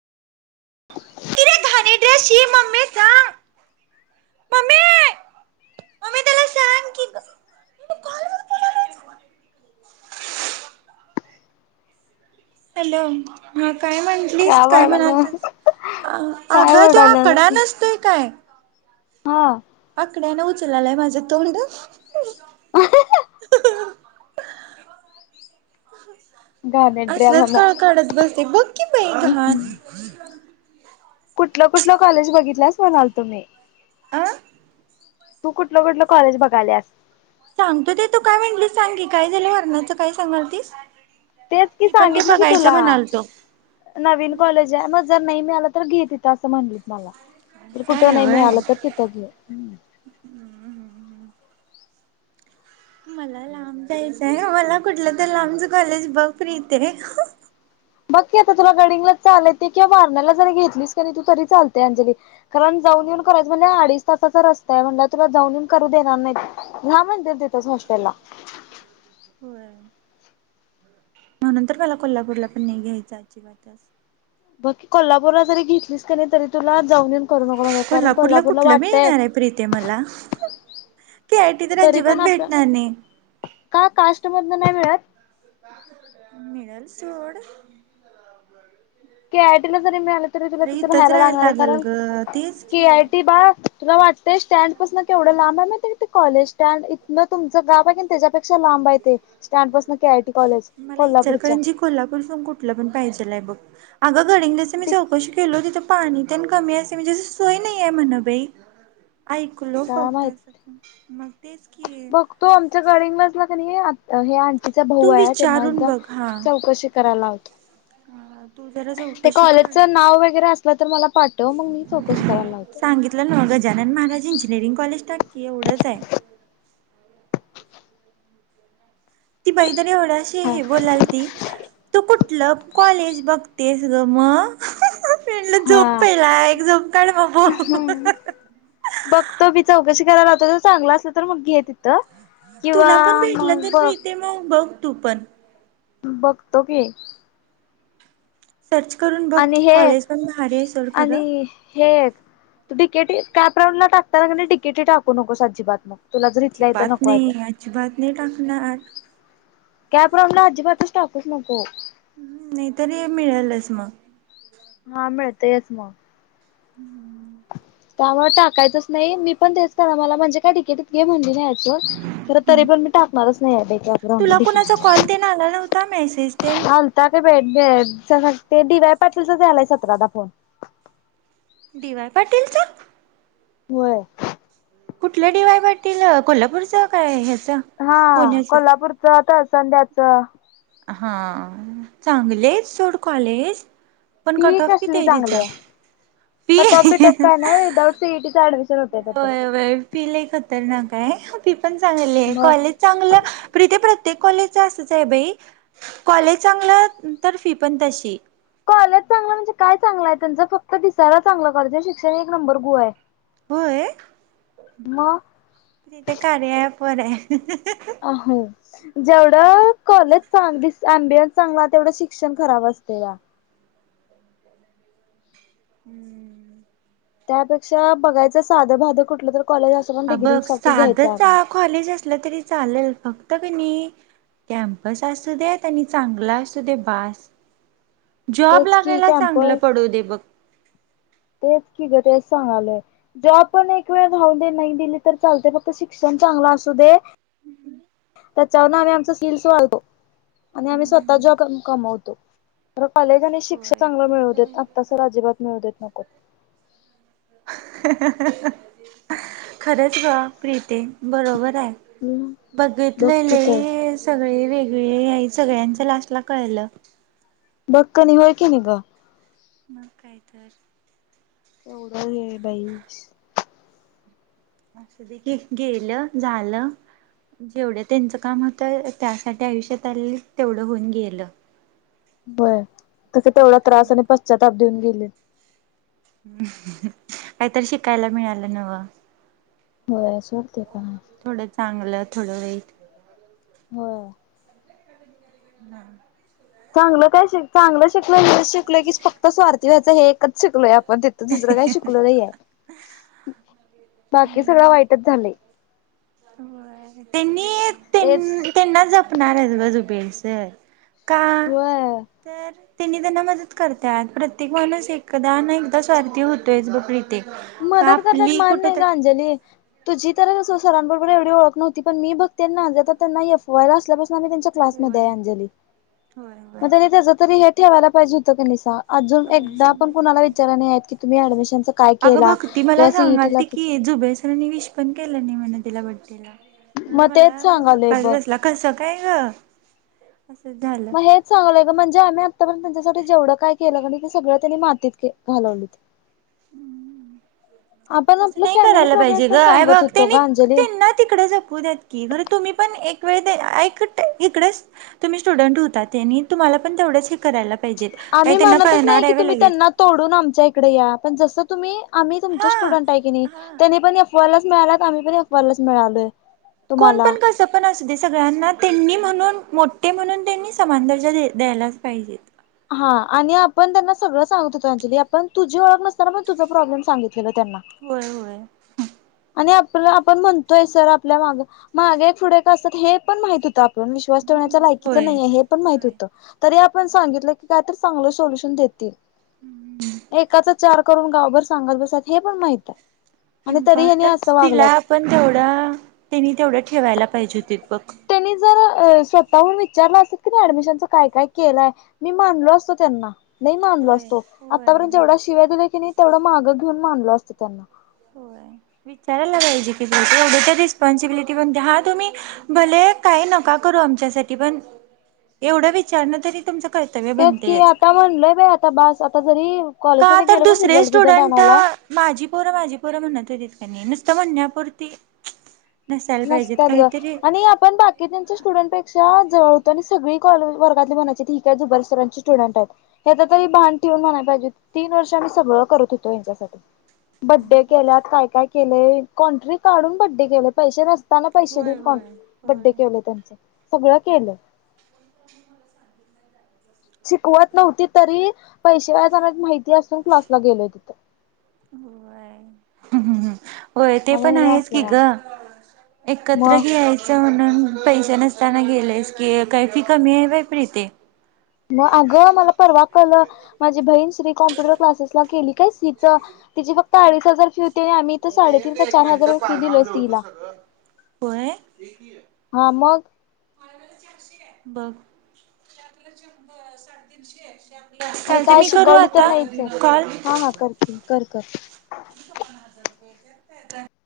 ती लय घाणेरडे हाय शी मम्मे जा मम्मी [inaudible] त्याला सांग की ग [inaudible] [inaudible] हॅलो हा [inaudible] काय म्हटलीस काय म्हणालतीस- अ- काय अग त वडाला आकडा नसतोय काय? हा आकड्यान उचललाय माझं तो म्हड घाणेरड्या असलंच म्हणा कळ काढत बसतय बघ की बाई घान [inaudible] कुठलं -कुठलं कॉलेज बघितल्यास म्हणालतो मी? आ.. तू कुठलं -कुठलं कॉलेज बघाल्यास सांगतो ते तू काय म्हणलीस सांग की काय झालं वरणाचं काय सांगालतीस? तेच कि मी पण ते सांगितलं की बघायचं तुला म्हणालतो नवीन कॉलेज आहे जर नाही मिळाल तर घे तिथं असं म्हणलीत मला असं कुठं आहे नाही व्हय मिळालं आलं तर तिथ घे मला लांब जायचंय मला कुठलं तर लांबच कॉलेज बघ प्रिते [inaudible] बग कि आता तुला गडहिंग्लजच चालतय किंवा वारणाला जरी घेतलीच का तू तरी चालते अंजली कारण जाऊ जा करायच म्हटल्यावर अडीच तासाचा रस्ता आहे म्हटल्यावर तुला जाऊन येऊन करू देणार नाही म्हण [inaudible] त्याच हॉस्टेलला [inaudible] होय म्हणून तर मला कोल्हापूरला पण नाही घ्यायचं अजिबातच बाकी कोल्हापूरला जरी घेतलीस का नाही तरी तुला जाऊन येऊन करू नको कारण कोल्हापूरला कुठलं वाटतय मिळणार आहे प्रीते मला. के आय टी तर तरी अजिबात पण भेटणार नाही. आपल्या- का कास्ट मध नाही मिळत? [inaudible] मिळल सोड के आयटीला जरी मिळालं तरी तुला खरं तिथे इथंच राहायला लागणार आहे लागल कारण ग तेच के की. आयटी बाळ तुला वाटतंय स्टँडपसन केवढं लांब आहे काय ते कॉलेज स्टँड इथं तुमच गाव आहे त्याच्यापेक्षा लांब लांब हाय ते स्टॅंड पसन मला इचलकरंजीत कोल्हापूर सोडून कुठला पण पाहिजेलाय बघ अग गडहिंग्लजला मी चौकशी केलो, तिथे पाणी तर कमी आहे म्हणजे सोय नाहीय म्हण बाई ऐकलो काय फक्त माहित अस मग तेच क [inaudible] बघतो आमच्या गडहिंग्लजला कणी आ हे आणंटीचा भाऊ तू आहे त्यांना विचारून एकदा बघ हा. चौकशी करायला हा तू जरा [inaudible] ते चौकशी कर. कॉलेजचं नाव वगैरे असलं तर मला पाठव मग मी चौकशी करायला लावतो. मग गजानन महाराज इंजिनिअरिंग कॉलेज टाक की एवढंच आहे [inaudible] ती बैकणी एवढ्याशी हे बोलाल ती तू कुठलं कॉलेज बघतेस ग म [inaudible] पेंडलं झोप हा पहिला एक झोप काढ म बोल [inaudible] बघतो मी चौकशी करायला लावतो जर चांगला असलं तर मग घे ति तिथं किंवा तुला पण भेटलं मग तर बघ मिळते मग बघ तू पण बघतो की सर्च करून बघ आणि हे एक कॉलेज पण भारी आहे सोड आणि खरं हे एक तु डिकेटी कॅप राऊंडला टाकताना कणी डिकेटी टाकू नकोस अजीबात म अजीबात नाही अजिबात नाही टाकणार कॅप राऊंडला अजिबातच टाकूच नको हम् नाही तरी मिळेलच मग हा मिळतयच मग, [unintelligible] त्यामुळे टाकायचंच नाही मी पण तेच करा मला म्हणजे काय तिकिटत घे म्हणली तरी पण मी टाकणारच नाही. [unintelligible] तुला दि कुणाचा कॉल तेन आला नव्हता मेसेज तेन हलताक बे ते डी वाय पाटीलचा झालाय सतराला फोन दिवाय पाटीलच होय, कुठलं डीवाय वाटील कोल्हापूरचं काय हा पुण्याचं कोल्हापूरच तर संध्याच हा चांगलेच सोड कॉलेज पण फी कट ऑफ किती कसली आहे चांगली तिचा फी कटॉप बिटॉप काय नाही विदाउट सीईटीच ऍडमिशन होतय त्यात पिला खतरनाकय हाय पण चांग मग कॉलेज चांगलं प्री प्र ते कॉलेज असच आहे बाई कॉलेज चांगलं तर फी पण तशी कॉलेज चांगलं म्हणजे काय चांगलं आहे त्यांच फक्त दिसाला चांगलं कॉलेजे शिक्षण एक नंबर गु आहे होय, [inaudible] मग तथ कार प आहे. अ जेवढं कॉलेज चांग दिस अम्बियन्स चांगला तेवढं शिक्षण खराब असते का हम्म, त्यापेक्षा बघायचं साधं भाधं कुठलं तर कॉलेज असं पण अ डिग्री बघ साठी घ्यायचं आपण साधं कॉलेज असलं तरी चालेल फक्त फत क नाही कॅम्पस असू देेत आणि चांगला असू दे भास जॉब तेच की लागायला चांगलं कॅम्पस पडो दे बघ तेच कि ग ते सांगलय जो आपण एक वेळ धावून दे नाही दिली तर चालते फक्त शिक्षण चांगला असू दे त्याच्यावर आम्ही आमचा स्किल्स वाढतो आणि आम्ही स्वतः जॉ कमवतो कॉलेज आणि शिक्षण होय चांगलं ते मिळू तर देत आहे. आत्तास अजिबात मिळू देत नको खरंच वा प्रीते बरोबर हम्म बघ बघितलं की ल तर सग वेगळे आहे सगळ्यांच लास्ट ला कळलं बक्कनी होय की निघा मग काय तर तेवढं हे बाई असं देखी गेलं झालं जेवढं त्यांचं काम होतं त्यासाठी आयुष्यात आले तेवढं होऊन गेलं होय तस परत तेवढा काय त्रास आणि नको. पश्चाताप देऊन गेले काहीतरी शिकायला मिळालं नव हो सोड ते पण का? चांगलं थोडं वाईट हो, ह, चांगलं काय श चांगलं शिकल हे शिकलोय की फक्त स्वारथी व्हायचं हे एकच शिकलोय पण तिथ दुसरं काही शिकललं आहे बाकी सगळं वाईटच झालं त्यांनी तेच त्यांना जपणार आहे त बाजुबेंच का होय तर तने त्यांना मदत करतात प्रत्येक माणूस एकत एकदा ना एकदा स्वार्थी होतोयच बघ प्रत्येक मदत करतात मान नाही का अंजली तुझी सरांबरोबर एवढी ओळख नव्हती पण म बघते त्यांनाता त्यांनाफयर असल्या त्यांच्या क्लास मधी होय आहे अंजली होय मग होय त्याच जरा तरी हे ठेवायला पाहिजे होत नि अजून होय एकदा पण शंभर कुणाला टक्के विचार नाही आहेत की, तुम्ही ऍडमिशनच काय अगं केला भक्ती मला किंवा सीईटी ला सांगालती की, किती, जुबेर सरांनी विश पण केलं नाही म्हणे तिला बड्डेला. म्हणलं, मग तेच मला सांगालोय धक्काच बघ बसला कसं काय गं? मग हेच सांगायलोय ग म्हणजे आम्ही आत्तापर्यंत त्यांच्यासाठी जेवढं काय केलं की नाय ते सगळं त्यांनी मातीत के घालवलेत. असं नाही करायला पाहिजे गं हे बघ ग त्यांनी अंजली त्यांना तिकडे जपू द्यात की, खरं तुम्ही पण एक एक वेळ ते ऐकटे इकडेच तुम्ही स्टुडंट होता तेनी तुम्हाला पण तेवढंच हे करायला पाहिजेत आम्ही काही त्यांना म्हणतच नाही कळणार की आहे तुम्ही लगेच त्यांना तोडून आमच्या इकडे या, पण जसं तुम्ही आम्ही तुमचे हा स्टुडंट आहे की नाही, हा त्यांनी पण एफ वायलाच मिळालात आम्ही पण एफ वायलाच मिळालोय. कोण तुम्हाला पण कसं पण असु दे सगळ्यांना त्यांनी म्हणून मोठे म्हणून त्यांनी समान दर्जा द द्यायलाच पाहिजे. हा, आणि आपण त्यांना सगळं सांगत होतो अंजली आपण तुझी ओळख नसताना पण तुझा प्रॉब्लेम सांगित होय होय. आणि आप आपला आपण म्हणतोय सर आपल्या मागं मागे एक पुढे एक असतात हे पण माहित होतं आ कोण विश्वास ठेवण्याचा लायकीच होय नाहीे, हे पण माहित होय होतं, ‌ तरी आप सांगितलं की काय तर चांगल सोलुशन देतील, एकाचं‌ चार करून गावभर सांगत बसात हे पण माहित आहे, आणि तरी ह्यानी इम्पॉर्टन्स असं दिला वागलात आपण तेवढं, त्यांनी तेवढं ठेवायला पाहिजे होते बघ त्यांनी जर अ स्वतःहून विचारलं असतं की ऍडमिशनचं काय काय केलंय मी मानलो असतो त्यांना, लई मानलो होय असतो, होय आतापर्यंत जेवढा होय शिव्या दिला की नाही तेवढं मागं घेऊन मानलो असतं त्यांना. होय [inaudible] विचारायला पायजे की एवढं रिस्पॉन्सिबिलिटी पण हा तुम्ही भले काय नका करू नका आमच्यासाठी पण, एवढं विचारनं तरी तुमचं कर्तव्य तेच कि बनतेच आता म्हणलंय बाई आता बस आता जरी का कॉलेजमध्ये तर गेलो पण दुसरे रिझल्ट बिझल्ट स्टुडंट, आणायला माझी पोरं माझी पोरं म्हणत होतीत क नाय नी नुसतं म्हणण्यापूर्ती नसत्यात गं, आणि आपण बाकीच्यांच्या स्टुडंट पेक्षा जवळ आणि सगळी कॉ वर्गातले म्हणायचे ही तर जुबेर सरांची स्टुडंट आहे, ह्याचं तरी भान ठेवून म्हणाय पाहिजे तीन वर्ष आम्ही सगळं करत होतो यांच्यासाठी. बड्डे केल्यात काय काय केलेय, कॉन्ट्री काढून बड्डे केले. पैसे नसताना पैसे होय देऊन कॉ होय बड्डे होय केलेय त्यांचं सगळं केलंय. [inaudible] शिकवत नव्हती तरी पैशे वाया जात माहिती ती असून क्लासला गेलोय तिथं. हम् हम् हम होय ते आणि पण हेनी आहेच असलं की वागं ग, एकत्र मग घेयायचं म्हणून पैसे नसताना गेलेस की, काही फी कमी आहे व्हय प्रीती मग अगं मला परवा कळलं माझी बहीण श्री कॉम्प्युटर क्लासेस ला केली काय सीचं तिची फक्त अडीच हजार फी होती आणि आम्ही इथं साडेतीन ते चार हजार रुपये फी दिलोय सीईला होय? [inaudible] बघ‌ [unintelligible] साडेतीनशे आणि चालतंय काय मी करू शिकवली तर आता नाहीच आहे कॉल? हा हा करते कर कर [unintelligible]